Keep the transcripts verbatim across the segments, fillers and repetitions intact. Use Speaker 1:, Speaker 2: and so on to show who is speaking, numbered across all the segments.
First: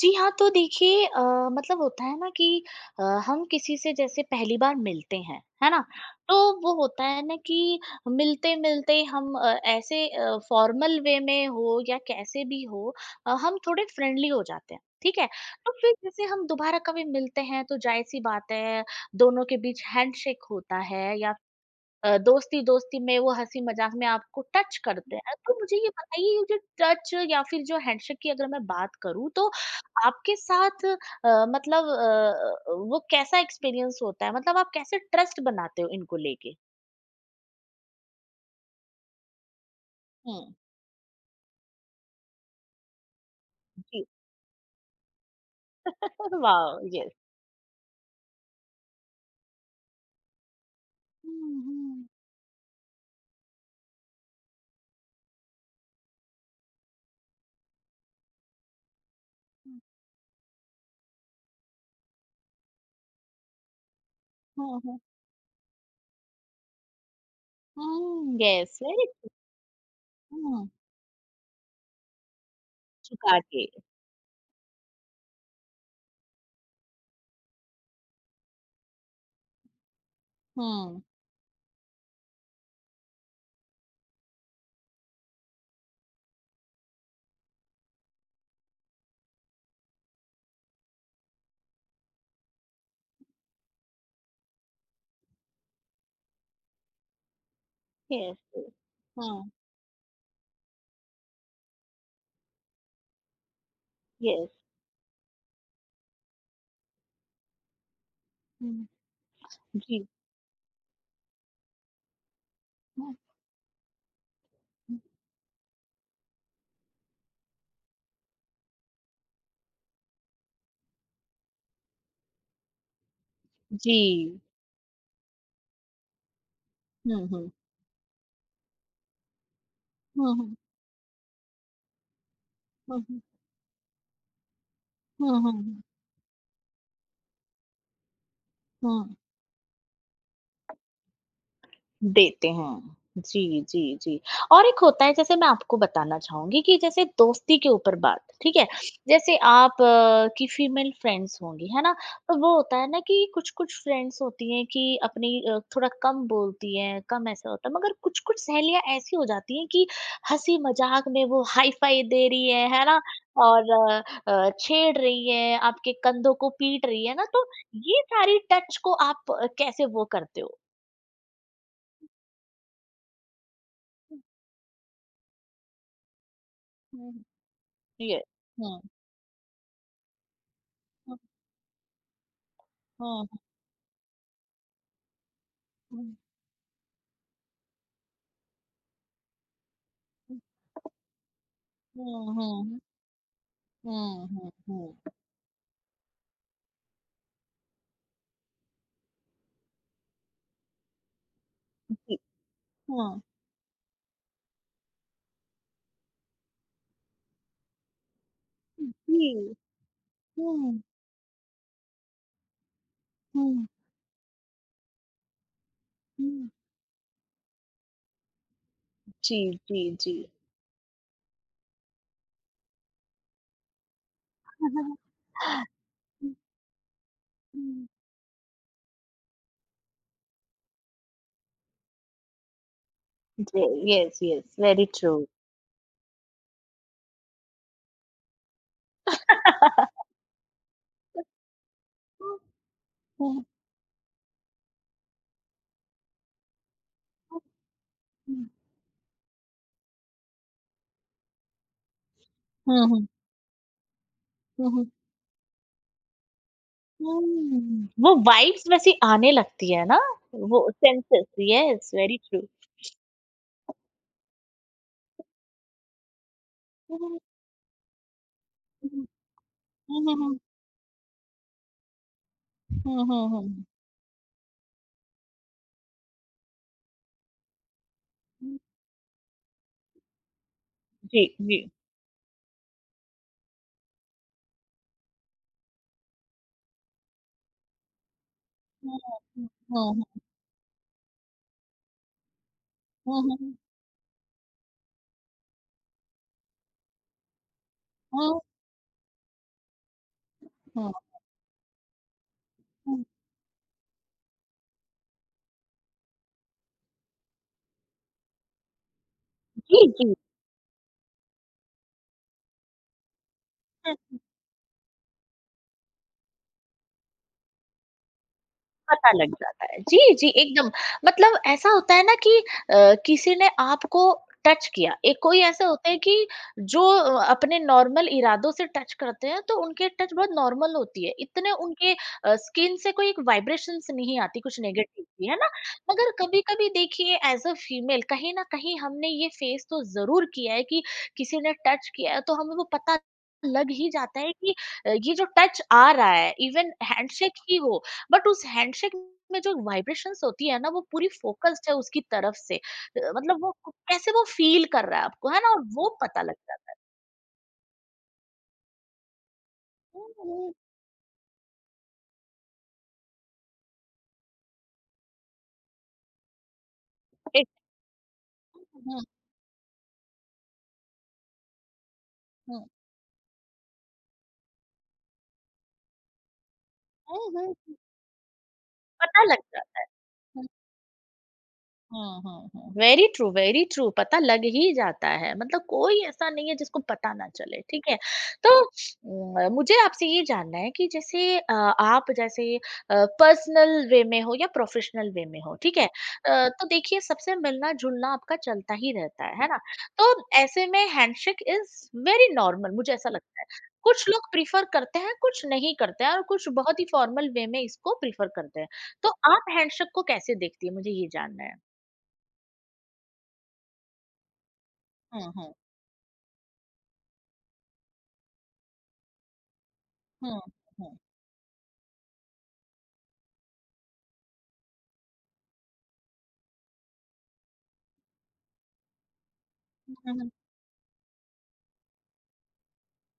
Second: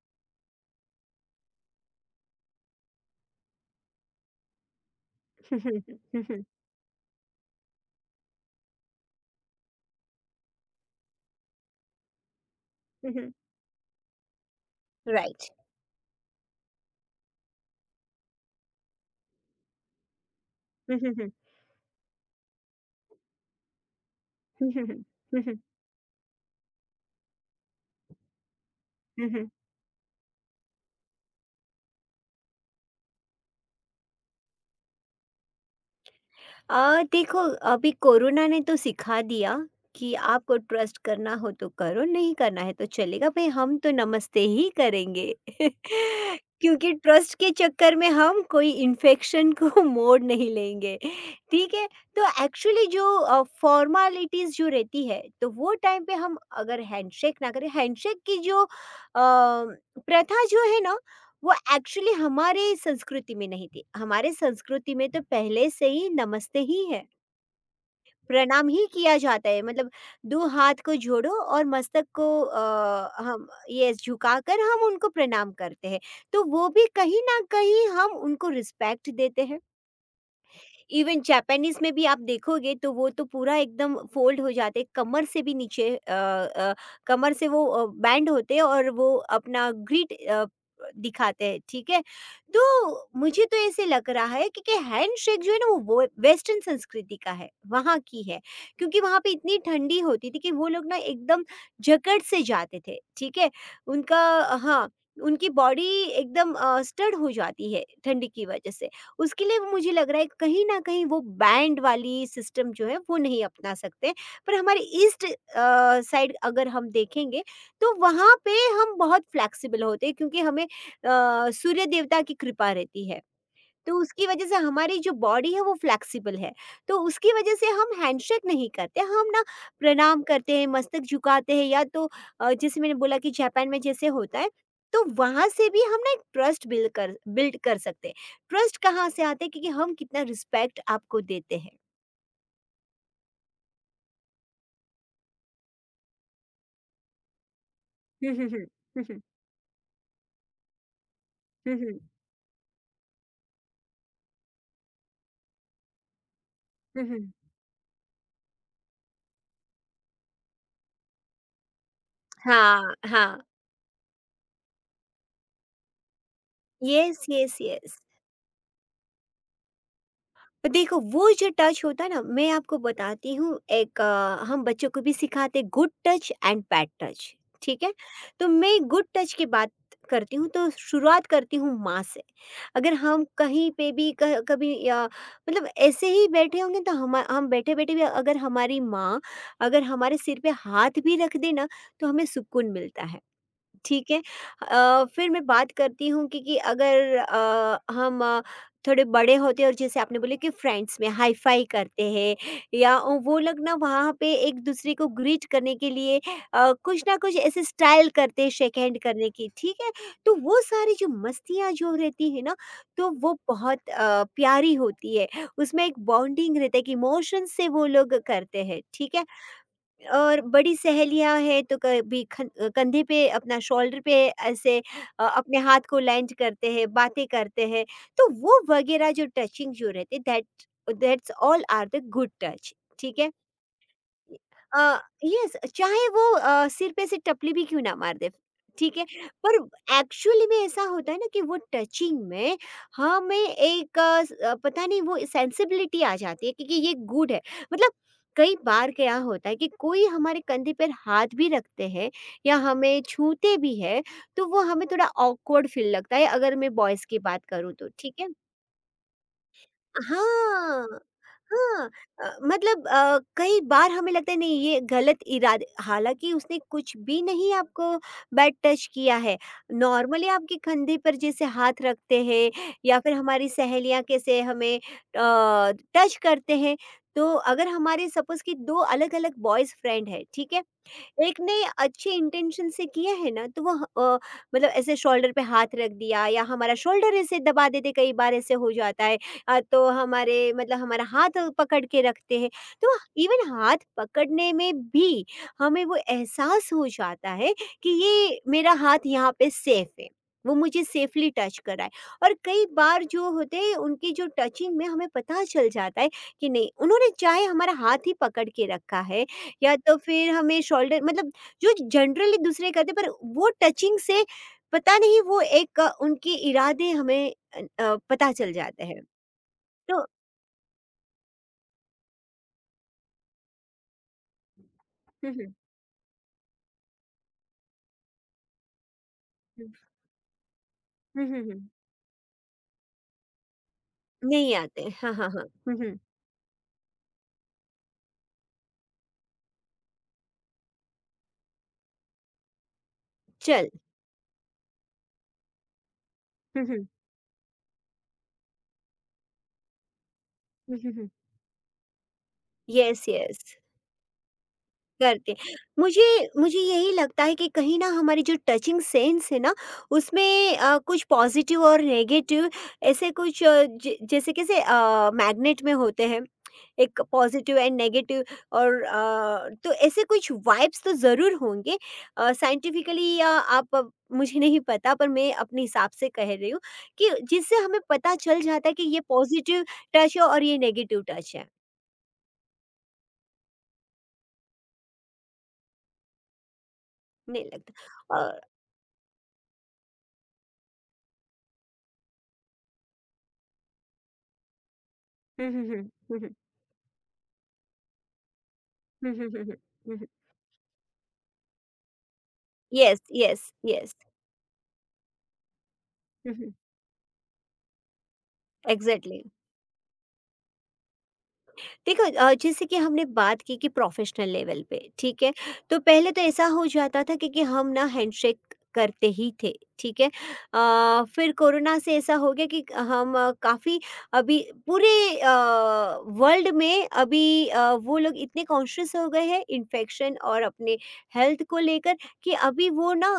Speaker 1: जी हाँ, तो देखिए अ, मतलब होता है ना कि अ, हम किसी से जैसे पहली बार मिलते हैं, है ना? तो वो होता है ना कि मिलते-मिलते हम अ, ऐसे अ, फॉर्मल वे में हो या कैसे भी हो अ, हम थोड़े फ्रेंडली हो जाते हैं, ठीक है?
Speaker 2: राइट
Speaker 1: तो फिर जैसे हम दोबारा कभी मिलते हैं तो ज़ाहिर-सी बात है, दोनों के बीच हैंडशेक होता है या अ, दोस्ती-दोस्ती में वो हँसी-मज़ाक में आपको टच करते हैं। तो मुझे ये बताइए ये जो टच या फिर जो हैंडशेक की अगर मैं बात करूँ तो आपके साथ अ, मतलब अ, वो कैसा एक्सपीरियंस होता है? मतलब आप कैसे ट्रस्ट बनाते हो इनको लेके?
Speaker 2: आ देखो, अभी कोरोना ने तो सिखा दिया कि
Speaker 1: हुँ,
Speaker 2: आपको ट्रस्ट करना हो तो करो, नहीं करना है तो चलेगा भाई, हम तो
Speaker 1: जी।
Speaker 2: नमस्ते ही करेंगे
Speaker 1: वाओ!
Speaker 2: क्योंकि
Speaker 1: यस।
Speaker 2: ट्रस्ट के चक्कर में हम कोई इन्फेक्शन को मोड़ नहीं लेंगे।
Speaker 1: हुँ,
Speaker 2: ठीक है।
Speaker 1: हुँ,
Speaker 2: तो एक्चुअली जो फॉर्मालिटीज जो रहती है तो वो टाइम पे हम अगर हैंडशेक ना करें, हैंडशेक की जो अ,
Speaker 1: हुँ।
Speaker 2: प्रथा जो है ना, वो एक्चुअली हमारे संस्कृति में नहीं थी। हमारे
Speaker 1: हुँ,
Speaker 2: संस्कृति
Speaker 1: हुँ।
Speaker 2: में तो पहले से ही नमस्ते ही है,
Speaker 1: हुँ,
Speaker 2: प्रणाम
Speaker 1: यस,
Speaker 2: ही
Speaker 1: वेरी
Speaker 2: किया जाता है। मतलब दो
Speaker 1: हुँ,
Speaker 2: हाथ को जोड़ो और मस्तक को अ,
Speaker 1: झुका
Speaker 2: हम
Speaker 1: के।
Speaker 2: ये झुकाकर हम उनको प्रणाम करते हैं। तो वो भी कहीं न कहीं हम उनको रिस्पेक्ट देते हैं।
Speaker 1: हुँ,
Speaker 2: इवन जापानीज़ में भी आप देखोगे तो वो तो पूरा एकदम फ़ोल्ड हो जाते हैं, कमर से भी नीचे अ अ, कमर से वो अ, बैंड होते हैं और वो अपना ग्रिट अ, दिखाते हैं, ठीक है? तो मुझे तो ऐसे लग रहा है, क्योंकि हैंडशेक जो है ना, वो वेस्टर्न संस्कृति का है, वहाँ की
Speaker 1: यस,
Speaker 2: है।
Speaker 1: यस।
Speaker 2: क्योंकि वहाँ पे
Speaker 1: हुँ,
Speaker 2: इतनी ठंडी होती थी कि वो लोग ना एकदम जकड़ से जाते थे, ठीक है? उनका
Speaker 1: यस।
Speaker 2: हाँ, उनकी बॉडी एकदम अ, स्टड हो जाती है ठंडी की वजह
Speaker 1: हुँ,
Speaker 2: से। उसके लिए मुझे
Speaker 1: जी।
Speaker 2: लग रहा है कहीं न कहीं वो बैंड वाली सिस्टम जो है
Speaker 1: हुँ,
Speaker 2: वो नहीं अपना सकते। पर हमारे
Speaker 1: हुँ।
Speaker 2: ईस्ट अ, साइड अगर हम देखेंगे तो वहाँ पे हम बहुत फ्लेक्सिबल होते हैं क्योंकि हमें अ, सूर्य देवता की कृपा रहती है। तो उसकी
Speaker 1: जी।
Speaker 2: वजह से हमारी जो बॉडी है वो फ्लेक्सिबल है, तो
Speaker 1: हुँ,
Speaker 2: उसकी
Speaker 1: हुँ।
Speaker 2: वजह से हम हैंडशेक नहीं करते, हम ना प्रणाम
Speaker 1: हुँ, हुँ।
Speaker 2: करते हैं, मस्तक झुकाते हैं, या तो अ, जैसे मैंने
Speaker 1: हुँ,
Speaker 2: बोला
Speaker 1: हुँ।
Speaker 2: कि जापान में जैसे होता है, तो
Speaker 1: 嗯
Speaker 2: वहाँ से भी
Speaker 1: 嗯
Speaker 2: हम ना एक ट्रस्ट बिल्ड कर बिल्ड कर सकते हैं। ट्रस्ट
Speaker 1: 嗯，
Speaker 2: कहाँ
Speaker 1: 嗯
Speaker 2: से आते हैं, क्योंकि हम कितना रिस्पेक्ट आपको देते हैं।
Speaker 1: देते हैं। जी, जी, जी। और एक होता है जैसे मैं आपको बताना चाहूँगी कि जैसे दोस्ती के ऊपर बात,
Speaker 2: हम्म हम्म
Speaker 1: ठीक है?
Speaker 2: हम्म हम्म
Speaker 1: जैसे आप अ, की फीमेल फ्रेंड्स होंगी,
Speaker 2: हम्म
Speaker 1: है ना?
Speaker 2: हम्म
Speaker 1: तो वो होता है ना कि कुछ-कुछ फ्रेंड्स होती हैं कि अपनी अ, थोड़ा कम बोलती हैं,
Speaker 2: हम्म,
Speaker 1: कम
Speaker 2: हम्म।
Speaker 1: ऐसा होता है, मगर कुछ-कुछ सहेलियाँ ऐसी हो जाती हैं कि हँसी-मज़ाक में वो हाई-फ़ाई दे रही है, है
Speaker 2: हाँ
Speaker 1: ना?
Speaker 2: हाँ।
Speaker 1: और अ अ, छेड़ रही है, आपके कंधों को पीट रही है
Speaker 2: यस
Speaker 1: ना, तो
Speaker 2: यस यस।
Speaker 1: ये सारी टच को आप अ, कैसे वो करते
Speaker 2: देखो, वो जो टच होता है ना, मैं आपको बताती हूँ। एक
Speaker 1: हो?
Speaker 2: अ, हम बच्चों को भी सिखाते good touch and bad touch. ठीक है।
Speaker 1: Yes.
Speaker 2: तो मैं
Speaker 1: Hmm.
Speaker 2: गुड टच की बात करती हूँ तो
Speaker 1: Hmm.
Speaker 2: शुरुआत करती हूँ माँ से। अगर हम
Speaker 1: Hmm.
Speaker 2: कहीं पे भी कह- कभी अ, मतलब ऐसे
Speaker 1: Hmm.
Speaker 2: ही बैठे होंगे, तो हम हम बैठे बैठे भी अगर हमारी माँ अगर हमारे सिर पे हाथ भी रख देना तो हमें सुकून
Speaker 1: Hmm.
Speaker 2: मिलता है। ठीक है।
Speaker 1: Hmm. Hmm. Hmm.
Speaker 2: अ, फिर मैं बात करती हूँ कि कि अगर अ, हम अ, थोड़े बड़े होते हैं और जैसे आपने बोले कि फ्रेंड्स में हाई-फाई करते
Speaker 1: जी।
Speaker 2: हैं या
Speaker 1: हाँ।
Speaker 2: वो लोग ना, वहाँ पे एक-दूसरे को ग्रीट करने के लिए अ, कुछ ना कुछ ऐसे स्टाइल करते हैं शेक हैंड
Speaker 1: जी।
Speaker 2: करने की, ठीक है? तो वो
Speaker 1: हुँ,
Speaker 2: सारी जो मस्तियाँ जो रहती है ना, तो वो
Speaker 1: हुँ,
Speaker 2: बहुत अ, प्यारी होती है। उसमें एक
Speaker 1: हुँ।
Speaker 2: बॉन्डिंग रहता है कि इमोशन से वो लोग करते हैं, ठीक है?
Speaker 1: जी, जी, जी।
Speaker 2: और बड़ी सहेलियाँ हैं तो कभी खन कंधे पे, अपना शोल्डर पे ऐसे अ, अपने हाथ को लैंड करते हैं, बातें करते हैं, तो वो वगैरह जो टचिंग जो रहते, that that's all are the good touch, ठीक है?
Speaker 1: जी, yes, yes,
Speaker 2: uh,
Speaker 1: very true.
Speaker 2: Yes, चाहे वो अ, सिर पे से टपली भी क्यों ना मार दे, ठीक है? पर एक्चुअली में ऐसा होता है ना कि वो टचिंग में हमें
Speaker 1: हुँ,
Speaker 2: एक अ, स अ, पता नहीं, वो सेंसिबिलिटी आ जाती है क्योंकि ये गुड है। मतलब
Speaker 1: हुँ,
Speaker 2: कई बार क्या होता है कि कोई हमारे कंधे पर हाथ भी रखते हैं या हमें
Speaker 1: हुँ,
Speaker 2: छूते भी हैं, तो वो
Speaker 1: हुँ।
Speaker 2: हमें थोड़ा ऑकवर्ड फ़ील लगता है, अगर मैं बॉयज़ की बात करूँ तो,
Speaker 1: हुँ, वो
Speaker 2: ठीक है?
Speaker 1: वाइब्स वैसी आने लगती है ना, वो
Speaker 2: हाँ,
Speaker 1: सेंसेस
Speaker 2: हाँ।
Speaker 1: Yes, very
Speaker 2: uh,
Speaker 1: true.
Speaker 2: मतलब अ, कई बार हमें लगता है नहीं, ये गलत इरादे, हालाँकि उसने कुछ
Speaker 1: हुँ, हुँ,
Speaker 2: भी नहीं आपको बैड टच किया है। नॉर्मली
Speaker 1: हुँ,
Speaker 2: आपके कंधे पर जैसे हाथ रखते हैं या
Speaker 1: हुँ,
Speaker 2: फिर
Speaker 1: हुँ,
Speaker 2: हमारी
Speaker 1: हुँ,
Speaker 2: सहेलियाँ कैसे हमें अ, टच करते हैं। तो अगर हमारे सपोज़ कि
Speaker 1: हुँ।
Speaker 2: दो अलग-अलग बॉयज़ फ्रेंड है, ठीक है?
Speaker 1: जी,
Speaker 2: एक ने
Speaker 1: जी।
Speaker 2: अच्छे इंटेंशन से किया है ना, तो वो अ, मतलब ऐसे शोल्डर पे हाथ रख दिया या हमारा शोल्डर ऐसे दबा देते, कई बार ऐसे हो
Speaker 1: हुँ,
Speaker 2: जाता है।
Speaker 1: हुँ,
Speaker 2: अ, तो
Speaker 1: हुँ,
Speaker 2: हमारे मतलब हमारा हाथ पकड़ के रखते हैं, तो
Speaker 1: हुँ,
Speaker 2: इवन
Speaker 1: हुँ,
Speaker 2: हाथ पकड़ने में भी हमें वो एहसास हो जाता है कि ये
Speaker 1: हुँ,
Speaker 2: मेरा हाथ यहाँ पे सेफ है, वो मुझे
Speaker 1: हुँ।
Speaker 2: सेफली टच कराए। और कई बार
Speaker 1: 嗯，
Speaker 2: जो होते हैं उनकी जो टचिंग में हमें पता चल जाता है कि नहीं, उन्होंने चाहे हमारा हाथ ही पकड़ के रखा है या
Speaker 1: 聚一
Speaker 2: तो
Speaker 1: 聚，
Speaker 2: फिर हमें शोल्डर, मतलब जो जनरली दूसरे करते, पर वो टचिंग
Speaker 1: 是
Speaker 2: से पता नहीं, वो एक अ, उनके इरादे हमें अ, अ, पता चल जाते हैं।
Speaker 1: पता लग जाता है। जी,
Speaker 2: तो
Speaker 1: जी, एकदम मतलब ऐसा होता है ना कि अ, किसी ने आपको टच किया। एक
Speaker 2: हुँ,
Speaker 1: कोई
Speaker 2: हुँ,
Speaker 1: ऐसे होते हैं कि जो अ, अपने नॉर्मल इरादों से टच करते हैं तो
Speaker 2: हुँ,
Speaker 1: उनके टच बहुत नॉर्मल होती है।
Speaker 2: हुँ, हुँ,
Speaker 1: इतने
Speaker 2: हुँ,
Speaker 1: उनके अ, स्किन से कोई एक वाइब्रेशंस नहीं आती
Speaker 2: नहीं
Speaker 1: कुछ
Speaker 2: आते,
Speaker 1: नेगेटिव
Speaker 2: हाँ,
Speaker 1: की,
Speaker 2: हाँ,
Speaker 1: है
Speaker 2: हाँ,
Speaker 1: ना?
Speaker 2: हुँ, हुँ,
Speaker 1: मगर कभी-कभी देखिए एज़ अ फीमेल कहीं न कहीं हमने ये फेस तो ज़रूर किया है कि किसी ने टच किया है तो हमें वो पता
Speaker 2: चल,
Speaker 1: लग ही जाता है कि अ, ये जो टच आ रहा है
Speaker 2: हुँ,
Speaker 1: इवन
Speaker 2: हुँ,
Speaker 1: हैंडशेक ही हो बट उस हैंडशेक में जो वाइब्रेशंस होती है ना
Speaker 2: हुँ,
Speaker 1: वो
Speaker 2: हुँ, हुँ,
Speaker 1: पूरी फोकस्ड है उसकी तरफ से अ,
Speaker 2: यस, यस
Speaker 1: मतलब वो कु- कैसे वो फील कर रहा है आपको
Speaker 2: करते।
Speaker 1: है ना और वो
Speaker 2: मुझे
Speaker 1: पता लग
Speaker 2: मुझे
Speaker 1: जाता
Speaker 2: यही लगता है कि कहीं ना हमारी जो टचिंग सेंस है ना,
Speaker 1: है।
Speaker 2: उसमें
Speaker 1: हम्म, हम्म,
Speaker 2: अ, कुछ पॉजिटिव और नेगेटिव ऐसे कुछ अ, ज जैसे कैसे अ, मैग्नेट में होते हैं एक
Speaker 1: एक-
Speaker 2: पॉजिटिव एंड नेगेटिव,
Speaker 1: हम्म,
Speaker 2: और
Speaker 1: हम्म,
Speaker 2: अ, तो ऐसे कुछ वाइब्स तो ज़रूर होंगे
Speaker 1: हम्म,
Speaker 2: साइंटिफिकली या आप अब- मुझे नहीं पता, पर मैं अपने हिसाब से कह रही हूँ कि
Speaker 1: हम्म,
Speaker 2: जिससे
Speaker 1: हम्म,
Speaker 2: हमें पता चल जाता है कि ये
Speaker 1: पता लग
Speaker 2: पॉजिटिव
Speaker 1: जाता
Speaker 2: टच है और
Speaker 1: है।
Speaker 2: ये नेगेटिव टच है।
Speaker 1: हुँ, हुँ, हुँ। वेरी ट्रू, वेरी ट्रू पता लग ही जाता है, मतलब कोई ऐसा नहीं है जिसको पता ना
Speaker 2: नहीं
Speaker 1: चले,
Speaker 2: लगता।
Speaker 1: ठीक है?
Speaker 2: और
Speaker 1: तो उम, मुझे आपसे ये जानना है कि जैसे अ, आप जैसे अ, पर्सनल वे में हो या प्रोफ़ेशनल वे में
Speaker 2: हम्म
Speaker 1: हो, ठीक
Speaker 2: हम्म
Speaker 1: है?
Speaker 2: हम्म
Speaker 1: अ, तो देखिए सबसे मिलना-जुलना आपका चलता ही
Speaker 2: हम्म हम्म
Speaker 1: रहता है,
Speaker 2: हम्म
Speaker 1: है ना?
Speaker 2: हम्म हम्म।
Speaker 1: तो ऐसे में हैंडशेक इज़ वेरी नॉर्मल मुझे
Speaker 2: यस
Speaker 1: ऐसा लगता
Speaker 2: यस
Speaker 1: है।
Speaker 2: यस।
Speaker 1: कुछ लोग प्रेफ़र करते हैं, कुछ नहीं करते हैं और कुछ
Speaker 2: हम्म।
Speaker 1: बहुत ही फ़ॉर्मल वे में इसको प्रेफ़र करते हैं। तो
Speaker 2: एग्जैक्टली।
Speaker 1: आप हैंडशेक को कैसे देखती हैं? मुझे ये जानना है।
Speaker 2: देखो, अ, जैसे कि हमने बात की कि प्रोफेशनल लेवल पे, ठीक
Speaker 1: Hmm,
Speaker 2: है।
Speaker 1: hmm.
Speaker 2: तो पहले तो ऐसा हो जाता था कि, कि हम ना हैंडशेक करते ही थे, ठीक है।
Speaker 1: Hmm, hmm.
Speaker 2: अ, फिर कोरोना से ऐसा हो गया कि हम अ, काफ़ी अभी पूरे वर्ल्ड में अभी अ, वो लोग इतने कॉन्शियस हो गए हैं इन्फेक्शन
Speaker 1: Mhm.
Speaker 2: और अपने हेल्थ को लेकर, कि अभी वो ना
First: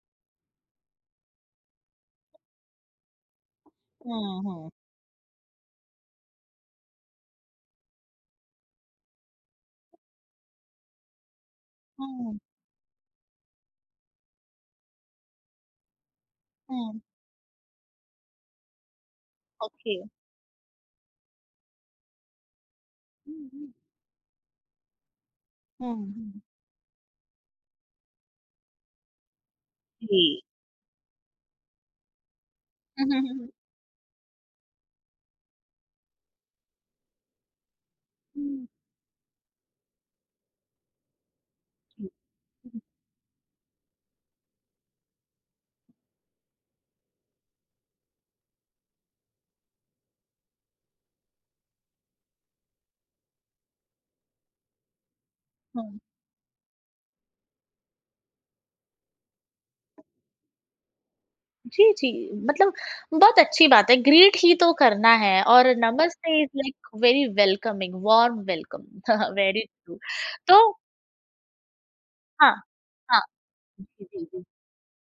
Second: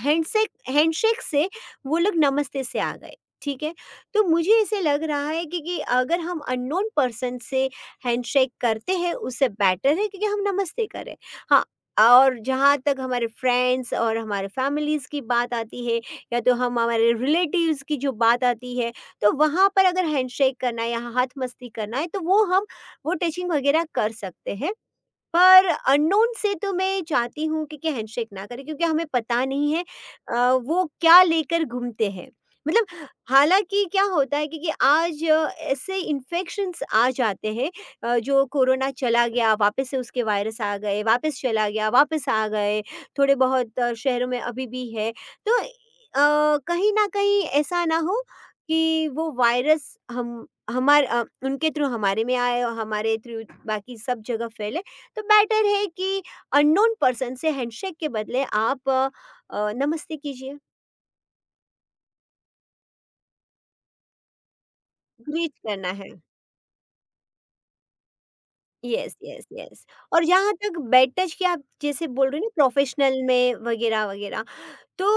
Speaker 2: हैंडशेक हैंडशेक से वो लोग नमस्ते से आ गए, ठीक है। तो
Speaker 1: Hmm,
Speaker 2: मुझे
Speaker 1: hmm.
Speaker 2: ऐसे लग रहा है कि, कि अगर हम अननोन पर्सन से हैंडशेक करते हैं उससे बेटर है क्योंकि हम नमस्ते करें। हाँ।
Speaker 1: Hmm,
Speaker 2: और जहाँ तक हमारे फ्रेंड्स और हमारे फैमिलीज़ की बात आती है या तो हम
Speaker 1: hmm.
Speaker 2: हमारे रिलेटिव्स की जो बात आती है, तो वहाँ पर
Speaker 1: Okay.
Speaker 2: अगर हैंडशेक करना है या हाथ मस्ती करना है तो वो हम, वो
Speaker 1: हुँ,
Speaker 2: टचिंग
Speaker 1: हुँ।
Speaker 2: वगैरह कर सकते हैं। पर
Speaker 1: हुँ,
Speaker 2: अननोन
Speaker 1: हुँ।
Speaker 2: से तो मैं चाहती हूँ कि, कि हैंडशेक ना करें क्योंकि हमें पता नहीं है
Speaker 1: जी।
Speaker 2: अ, वो क्या लेकर घूमते हैं। मतलब,
Speaker 1: हुँ, हुँ, हुँ, हुँ।
Speaker 2: हालाँकि क्या होता है कि, कि आज अ, ऐसे इन्फेक्शंस आ जाते हैं अ, जो
Speaker 1: हुँ,
Speaker 2: कोरोना चला गया, वापस से उसके वायरस आ गए, वापस चला गया,
Speaker 1: जी,
Speaker 2: वापस आ गए, थोड़े बहुत अ, शहरों में अभी भी है। तो अ, कहीं न कहीं ऐसा ना हो कि वो वायरस हम हमार अ, उनके थ्रू हमारे में आए और हमारे थ्रू बाकी सब जगह फैले, तो बेटर
Speaker 1: हुँ,
Speaker 2: है
Speaker 1: हुँ।
Speaker 2: कि अननोन पर्सन से हैंडशेक के बदले आप अ, अ, नमस्ते कीजिए,
Speaker 1: जी, जी, मतलब बहुत अच्छी बात है, ग्रीट ही तो करना है
Speaker 2: ग्रीट
Speaker 1: और
Speaker 2: करना है।
Speaker 1: नमस्ते is like very welcoming, warm welcome
Speaker 2: yes, yes,
Speaker 1: very
Speaker 2: yes.
Speaker 1: True.
Speaker 2: और जहाँ
Speaker 1: तो
Speaker 2: तक बैड टच की आप जैसे बोल रहे हो ना,
Speaker 1: हाँ,
Speaker 2: प्रोफ़ेशनल
Speaker 1: हाँ,
Speaker 2: में
Speaker 1: जी, जी,
Speaker 2: वगैरह-वगैरह,
Speaker 1: जी।
Speaker 2: तो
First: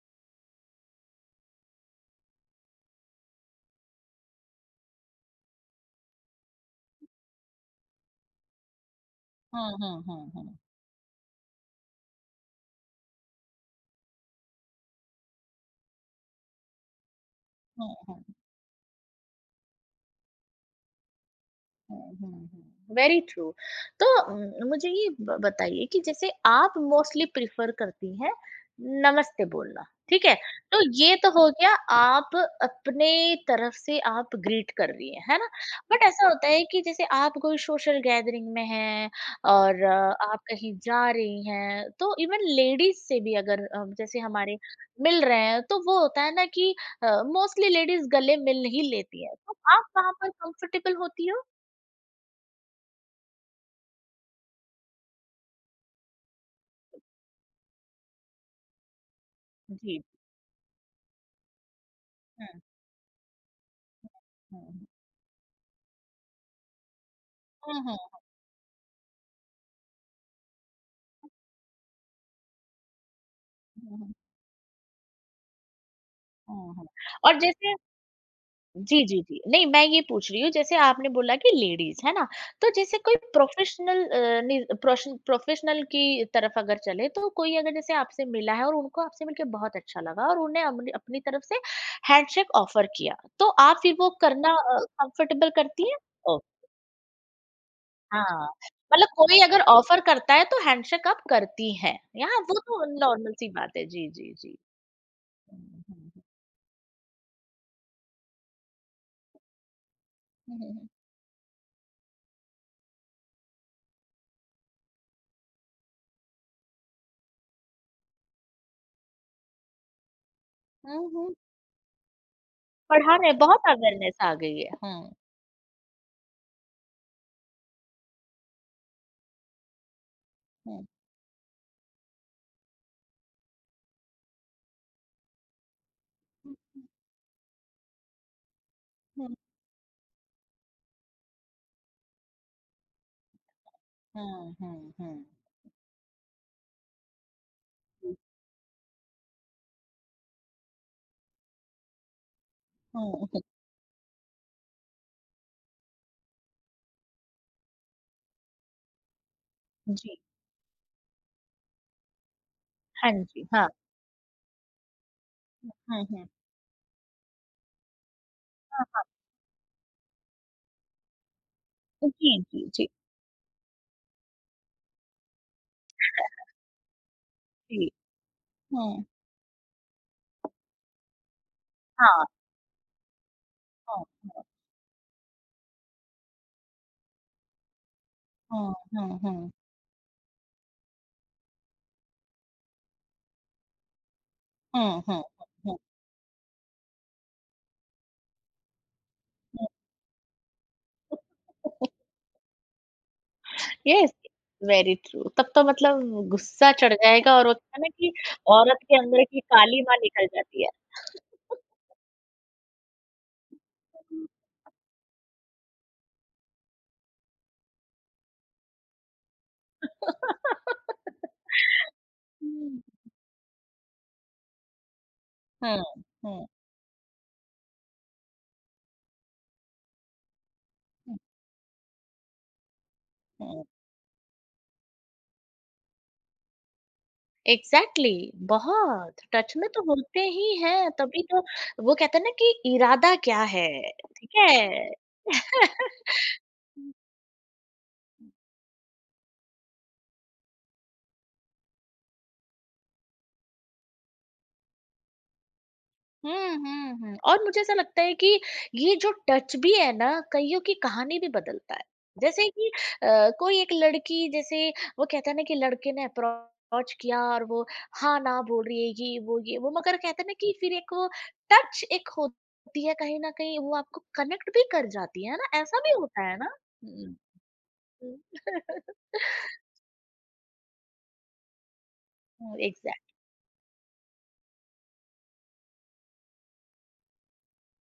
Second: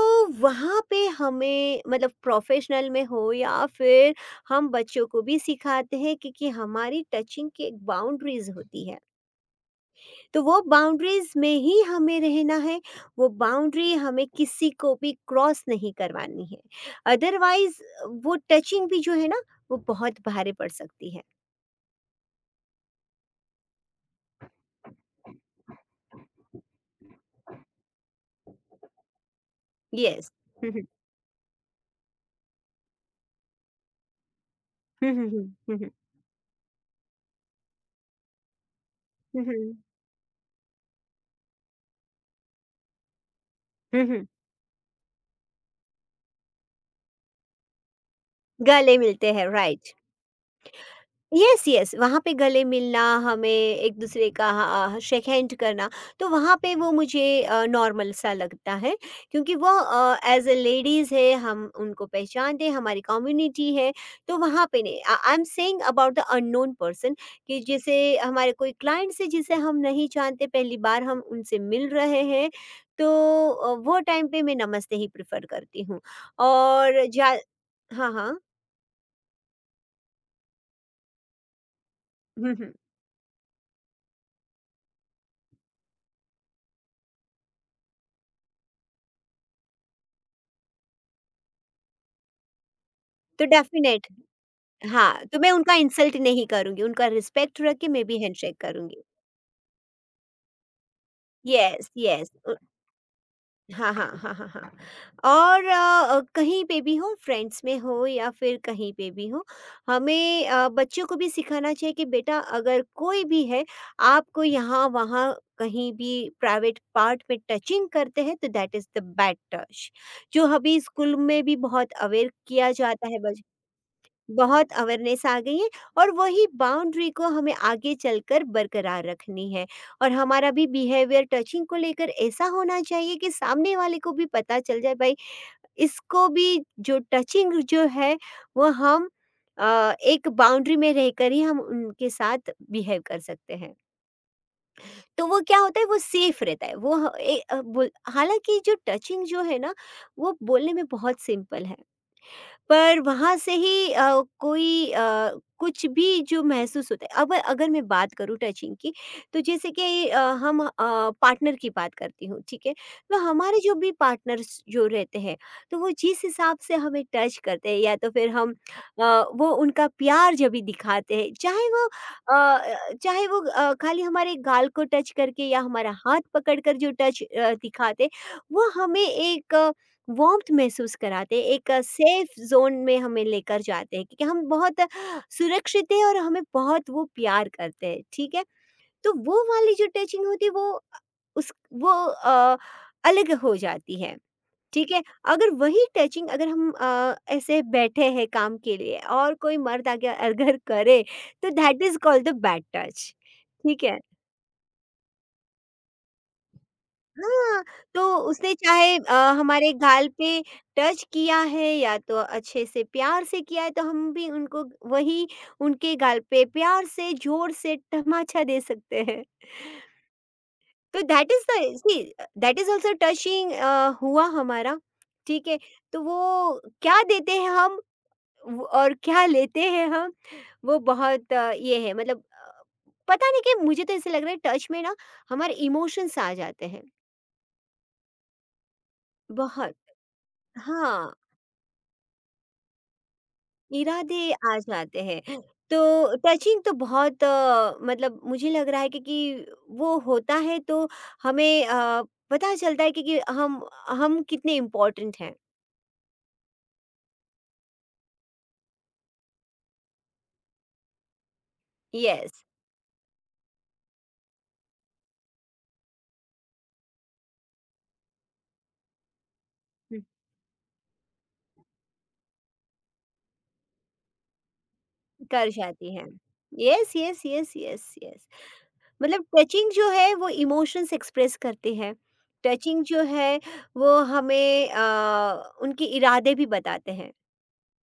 Speaker 2: वहाँ पे हमें, मतलब प्रोफ़ेशनल में हो या फिर हम बच्चों को भी सिखाते हैं, क्योंकि हमारी टचिंग की एक बाउंड्रीज़ होती है।
Speaker 1: हुँ, हुँ, हुँ,
Speaker 2: तो
Speaker 1: हुँ।
Speaker 2: वो बाउंड्रीज़ में ही हमें रहना है, वो बाउंड्री हमें किसी को भी क्रॉस नहीं करवानी है। अदरवाइज़
Speaker 1: हुँ, हुँ।
Speaker 2: वो टचिंग भी जो है ना, वो बहुत भारी पड़ सकती है।
Speaker 1: हुँ, हुँ, हुँ। Very true. तो उम, मुझे ये ब बताइए कि जैसे आप मोस्टली प्रेफ़र करती हैं नमस्ते बोलना, ठीक
Speaker 2: येस।
Speaker 1: है?
Speaker 2: हुँ,
Speaker 1: तो
Speaker 2: हुँ।
Speaker 1: ये तो हो गया आप अपने तरफ से आप ग्रीट कर रही
Speaker 2: हुँ,
Speaker 1: हैं,
Speaker 2: हुँ,
Speaker 1: है ना?
Speaker 2: हुँ। हुँ,
Speaker 1: बट ऐसा होता है कि जैसे आप कोई सोशल गैदरिंग में हैं
Speaker 2: हुँ।
Speaker 1: और अ, आप कहीं जा रही हैं, तो इवन लेडीज़ से भी अगर अ,
Speaker 2: हुँ,
Speaker 1: जैसे
Speaker 2: हुँ।
Speaker 1: हमारे मिल रहे हैं, तो वो होता है ना कि अ, मोस्टली लेडीज़ गले मिल नहीं
Speaker 2: गले
Speaker 1: लेती
Speaker 2: मिलते
Speaker 1: हैं।
Speaker 2: हैं,
Speaker 1: तो आप
Speaker 2: राइट।
Speaker 1: वहाँ पर कम्फ़र्टेबल होती हो?
Speaker 2: यस, यस, वहाँ पे गले मिलना, हमें एक-दूसरे का ह अ, शेक हैंड करना, तो वहाँ पे वो मुझे अ, नॉर्मल सा लगता है क्योंकि वो
Speaker 1: जी।
Speaker 2: अ, एज़ अ लेडीज़ है, हम उनको
Speaker 1: हुँ,
Speaker 2: पहचानते हैं, हमारी कम्युनिटी है, तो वहाँ पे
Speaker 1: हुँ।
Speaker 2: नहीं। Uh, I am saying about the unknown person, कि
Speaker 1: हुँ,
Speaker 2: जैसे
Speaker 1: हुँ, हुँ,
Speaker 2: हमारे कोई क्लाइंट्स हैं, जिसे हम नहीं जानते, पहली बार हम उनसे मिल रहे हैं, तो अ, वो
Speaker 1: हुँ,
Speaker 2: टाइम पे मैं नमस्ते ही प्रेफ़र करती हूँ।
Speaker 1: हुँ, हुँ।
Speaker 2: और जा
Speaker 1: और हुँ। जैसे
Speaker 2: हाँ, हाँ।
Speaker 1: जी, जी, जी। नहीं, मैं ये पूछ रही हूँ जैसे आपने बोला कि लेडीज़, है ना?
Speaker 2: हुँ,
Speaker 1: तो
Speaker 2: हुँ।
Speaker 1: जैसे कोई प्रोफ़ेशनल अ, नि प्रोश प्रोफ़ेशनल की तरफ अगर चले तो कोई अगर जैसे आपसे मिला है और उनको आपसे मिलके बहुत अच्छा लगा और उन्हें अपनी अपनी तरफ से हैंडशेक ऑफ़र किया,
Speaker 2: तो
Speaker 1: तो आप फिर
Speaker 2: डेफ़िनेट,
Speaker 1: वो करना अ,
Speaker 2: हाँ, तो
Speaker 1: कंफ़र्टेबल
Speaker 2: मैं उनका
Speaker 1: करती हैं?
Speaker 2: Insult
Speaker 1: oh!
Speaker 2: नहीं करूँगी, उनका रिस्पेक्ट रख के मैं भी
Speaker 1: हाँ,
Speaker 2: हैंडशेक करूँगी।
Speaker 1: मतलब कोई अगर ऑफ़र करता है तो हैंडशेक आप करती
Speaker 2: येस,
Speaker 1: हैं।
Speaker 2: येस,
Speaker 1: यहाँ
Speaker 2: अ,
Speaker 1: वो तो नॉर्मल सी बात है।
Speaker 2: हाँ, हाँ,
Speaker 1: जी,
Speaker 2: हाँ,
Speaker 1: जी,
Speaker 2: हाँ,
Speaker 1: जी।
Speaker 2: हाँ।
Speaker 1: हुँ,
Speaker 2: और
Speaker 1: हुँ,
Speaker 2: अ,
Speaker 1: हुँ।
Speaker 2: कहीं पे भी हो, फ्रेंड्स में हो या फिर कहीं पे भी हो, हमें
Speaker 1: हुँ,
Speaker 2: अ,
Speaker 1: हुँ, हुँ।
Speaker 2: बच्चों को भी सिखाना चाहिए कि बेटा अगर कोई भी है, आपको यहाँ-वहाँ कहीं भी प्राइवेट पार्ट में टचिंग करते हैं तो that is the bad touch. जो अभी
Speaker 1: हुँ,
Speaker 2: स्कूल
Speaker 1: हुँ।
Speaker 2: में भी बहुत अवेयर किया
Speaker 1: और
Speaker 2: जाता
Speaker 1: हाँ,
Speaker 2: है
Speaker 1: नहीं
Speaker 2: बच
Speaker 1: बहुत अवेयरनेस आ गई है।
Speaker 2: बहुत
Speaker 1: हुँ,
Speaker 2: अवेयरनेस आ गई है, और वही बाउंड्री को हमें आगे चलकर बरकरार रखनी है, और हमारा भी
Speaker 1: हुँ।
Speaker 2: बिहेवियर टचिंग को लेकर ऐसा होना चाहिए कि सामने वाले को भी पता चल जाए भाई इसको भी
Speaker 1: हुँ, हुँ,
Speaker 2: जो टचिंग जो है वो हम
Speaker 1: हुँ।
Speaker 2: अ, एक बाउंड्री में रहकर ही हम उनके साथ बिहेव कर सकते हैं,
Speaker 1: हुँ, हुँ,
Speaker 2: तो
Speaker 1: हुँ।
Speaker 2: वो क्या होता है, वो सेफ रहता है। वो ह- ए- अ, बोल-
Speaker 1: हुँ।
Speaker 2: हालांकि जो टचिंग जो है ना, वो बोलने में बहुत सिंपल है, पर
Speaker 1: हुँ,
Speaker 2: वहाँ
Speaker 1: हुँ।
Speaker 2: से ही अ, कोई अ, कुछ भी जो महसूस होता है। अब अगर मैं बात करूँ टचिंग की, तो जैसे कि अ,
Speaker 1: जी,
Speaker 2: हम अ, पार्टनर की बात करती हूँ, ठीक है।
Speaker 1: हाँ
Speaker 2: तो
Speaker 1: जी,
Speaker 2: हमारे
Speaker 1: हाँ।
Speaker 2: जो भी पार्टनर्स जो रहते हैं, तो वो
Speaker 1: हुँ,
Speaker 2: जिस
Speaker 1: हुँ।
Speaker 2: हिसाब से हमें टच करते हैं या तो फिर हम अ, वो उनका प्यार जब भी दिखाते हैं, चाहे वो
Speaker 1: जी, जी, जी,
Speaker 2: अ, चाहे वो अ, खाली हमारे गाल को टच करके या हमारा हाथ पकड़ कर जो टच
Speaker 1: जी।
Speaker 2: दिखाते, वो हमें
Speaker 1: हुँ।
Speaker 2: एक वार्म्थ महसूस कराते हैं, एक
Speaker 1: हाँ।
Speaker 2: सेफ ज़ोन में हमें लेकर जाते हैं क्योंकि
Speaker 1: हुँ,
Speaker 2: हम बहुत सुरक्षित हैं और हमें बहुत वो प्यार करते हैं, ठीक है?
Speaker 1: हुँ,
Speaker 2: तो
Speaker 1: हुँ,
Speaker 2: वो
Speaker 1: हुँ,
Speaker 2: वाली जो टचिंग होती है वो अ, उस वो अ, अलग हो जाती है, ठीक
Speaker 1: हुँ,
Speaker 2: है?
Speaker 1: हुँ,
Speaker 2: अगर
Speaker 1: हुँ,
Speaker 2: वही टचिंग अगर हम अ, ऐसे बैठे हैं काम के लिए और कोई
Speaker 1: हुँ।
Speaker 2: मर्द आगे अगर करे, तो that is called the bad touch, ठीक है?
Speaker 1: Yes, very true. तब तो मतलब गुस्सा चढ़ जाएगा और होता
Speaker 2: हाँ,
Speaker 1: है ना
Speaker 2: तो
Speaker 1: कि
Speaker 2: उसने
Speaker 1: औरत
Speaker 2: चाहे
Speaker 1: के
Speaker 2: अ,
Speaker 1: अंदर की
Speaker 2: हमारे
Speaker 1: काली माँ
Speaker 2: गाल
Speaker 1: निकल
Speaker 2: पे
Speaker 1: जाती है।
Speaker 2: टच किया है या तो अच्छे से प्यार से किया है, तो हम भी उनको वही उनके गाल पे प्यार से जोर से तमाचा दे सकते हैं। तो that is the see that is
Speaker 1: हुँ। हुँ,
Speaker 2: ऑल्सो टचिंग अ, हुआ हमारा, ठीक है? तो
Speaker 1: हुँ,
Speaker 2: वो क्या देते हैं हम, व और क्या लेते हैं हम, वो
Speaker 1: हुँ,
Speaker 2: बहुत अ, ये है मतलब अ, पता नहीं क्यों,
Speaker 1: हुँ।
Speaker 2: मुझे तो ऐसे लग रहा है टच में ना हमारे इमोशंस आ जाते हैं,
Speaker 1: एग्जैक्टली exactly, बहुत टच में
Speaker 2: बहुत।
Speaker 1: तो होते ही हैं
Speaker 2: हाँ।
Speaker 1: तभी तो वो कहते हैं ना कि इरादा क्या है,
Speaker 2: इरादे
Speaker 1: ठीक
Speaker 2: आ
Speaker 1: है।
Speaker 2: जाते हैं। तो टचिंग तो बहुत अ, मतलब मुझे लग रहा है क्योंकि वो होता है, तो हमें अ, पता चलता है कि कि हम हम कितने इम्पोर्टेंट हैं।
Speaker 1: हम्म, हम्म, हम्म और मुझे ऐसा लगता है कि ये जो टच भी है ना कईयों की कहानी भी बदलता है
Speaker 2: यस,
Speaker 1: जैसे कि अ, कोई एक लड़की जैसे वो कहता है ना कि लड़के ने अप्रोच किया और वो हाँ ना बोल रही है ये वो ये वो मगर
Speaker 2: हुँ।
Speaker 1: कहते हैं ना कि फिर एक वो टच एक होती है कहीं ना कहीं वो आपको कनेक्ट भी कर जाती है
Speaker 2: कर
Speaker 1: ना, ऐसा भी
Speaker 2: जाती है।
Speaker 1: होता है ना।
Speaker 2: यस,
Speaker 1: हम्म।
Speaker 2: यस, यस, यस,
Speaker 1: हुँ।
Speaker 2: यस। मतलब टचिंग जो है वो इमोशंस एक्सप्रेस करती है।
Speaker 1: हुँ,
Speaker 2: टचिंग जो
Speaker 1: एग्ज़ैक्ट
Speaker 2: है वो हमें अ, उनके इरादे भी बताते हैं।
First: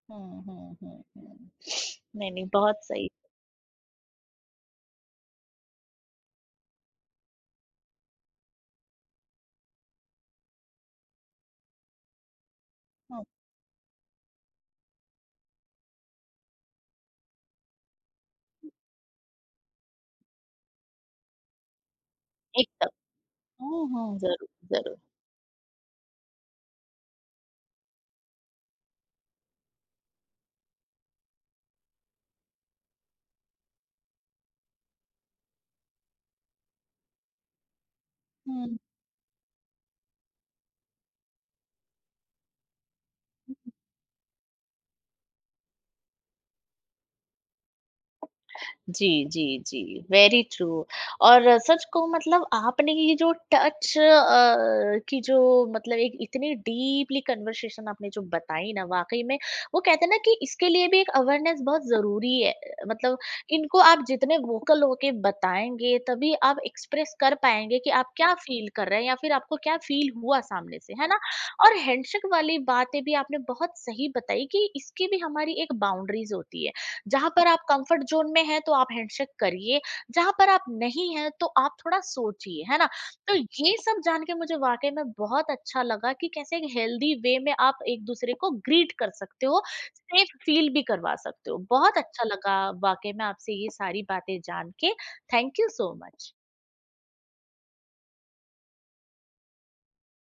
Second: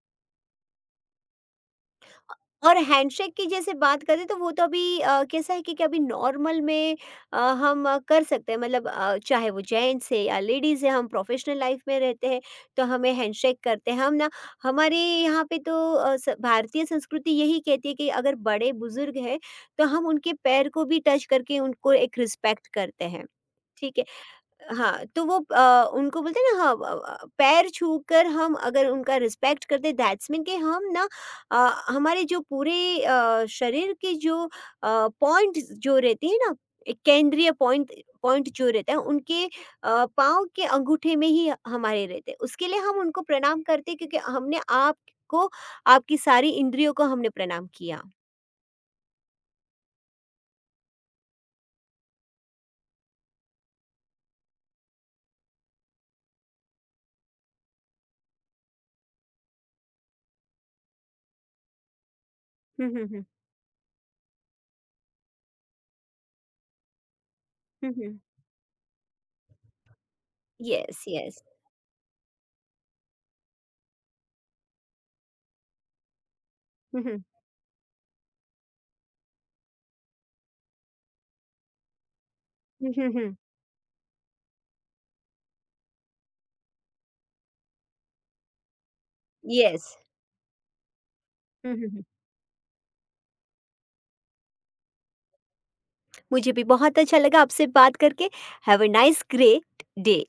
Speaker 1: हुँ, हुँ, हुँ, हुँ। नहीं, नहीं
Speaker 2: और
Speaker 1: बहुत सही,
Speaker 2: हैंडशेक की जैसे बात करें, तो वो तो अभी अ, कैसा है कि कि अभी नॉर्मल में अ, हम अ, कर सकते हैं, मतलब अ, चाहे वो जेंट्स है या लेडीज़ है, हम प्रोफेशनल लाइफ में रहते हैं, तो हमें
Speaker 1: हुँ।
Speaker 2: हैंडशेक करते हैं हम ना। हमारे यहाँ पे तो अ, स- भारतीय संस्कृति यही कहती है कि अगर बड़े बुजुर्ग हैं तो हम उनके पैर को भी टच करके उनको एक रिस्पेक्ट
Speaker 1: एकदम।
Speaker 2: करते हैं,
Speaker 1: हुँ,
Speaker 2: ठीक है।
Speaker 1: हुँ, ज़रूर, ज़रूर।
Speaker 2: हाँ, तो वो अ, उनको बोलते हैं ना हाँ, अ अ, पैर छूकर हम अगर उनका रिस्पेक्ट करते दैट्स मीन कि हम ना अ, हमारे जो पूरे अ, शरीर के जो अ, पॉइंट्स जो रहते हैं ना, एक केंद्रीय पॉइंट पॉइंट जो
Speaker 1: हुँ।
Speaker 2: रहता है उनके अ, पाँव के अंगूठे में ही हमारे रहते हैं। उसके लिए हम उनको प्रणाम करते हैं क्योंकि हमने आपको आपकी सारी इंद्रियों को हमने प्रणाम किया।
Speaker 1: जी, जी, जी, वेरी ट्रू और अ, सच कहूँ मतलब आपने ये जो टच अ, की जो मतलब एक इतनी डीपली कन्वर्सेशन आपने जो बताई ना वाक़ई में वो कहते हैं ना कि इसके लिए भी एक अवेयरनेस बहुत ज़रूरी है। अ,
Speaker 2: हुँ, हुँ,
Speaker 1: मतलब
Speaker 2: हुँ।
Speaker 1: इनको आप जितने वोकल होके बताएँगे तभी आप एक्सप्रेस कर पाएँगे कि
Speaker 2: हुँ,
Speaker 1: आप
Speaker 2: हुँ।
Speaker 1: क्या फ़ील कर रहे हैं या फिर आपको क्या फ़ील हुआ सामने से,
Speaker 2: यस,
Speaker 1: है ना?
Speaker 2: यस।
Speaker 1: और हैंडशेक वाली बातें भी आपने बहुत सही बताई कि इसकी भी हमारी एक बाउंड्रीज़ होती है।
Speaker 2: हुँ, हुँ।
Speaker 1: जहाँ पर आप कंफर्ट जोन में हैं तो आप हैंडशेक करिए, जहाँ पर आप नहीं हैं तो आप थोड़ा सोचिए, है ना?
Speaker 2: हुँ, हुँ, हुँ।
Speaker 1: तो ये सब जान के मुझे वाक़ई में बहुत अच्छा लगा कि कैसे एक हेल्दी वे में आप एक-दूसरे को ग्रीट कर सकते हो,
Speaker 2: यस।
Speaker 1: सेफ फील भी करवा सकते हो।
Speaker 2: हुँ, हुँ,
Speaker 1: बहुत
Speaker 2: हुँ।
Speaker 1: अच्छा लगा वाक़ई में आपसे ये सारी बातें जान के। Thank you so much.
Speaker 2: मुझे भी बहुत अच्छा लगा आपसे बात करके। Have a nice great day.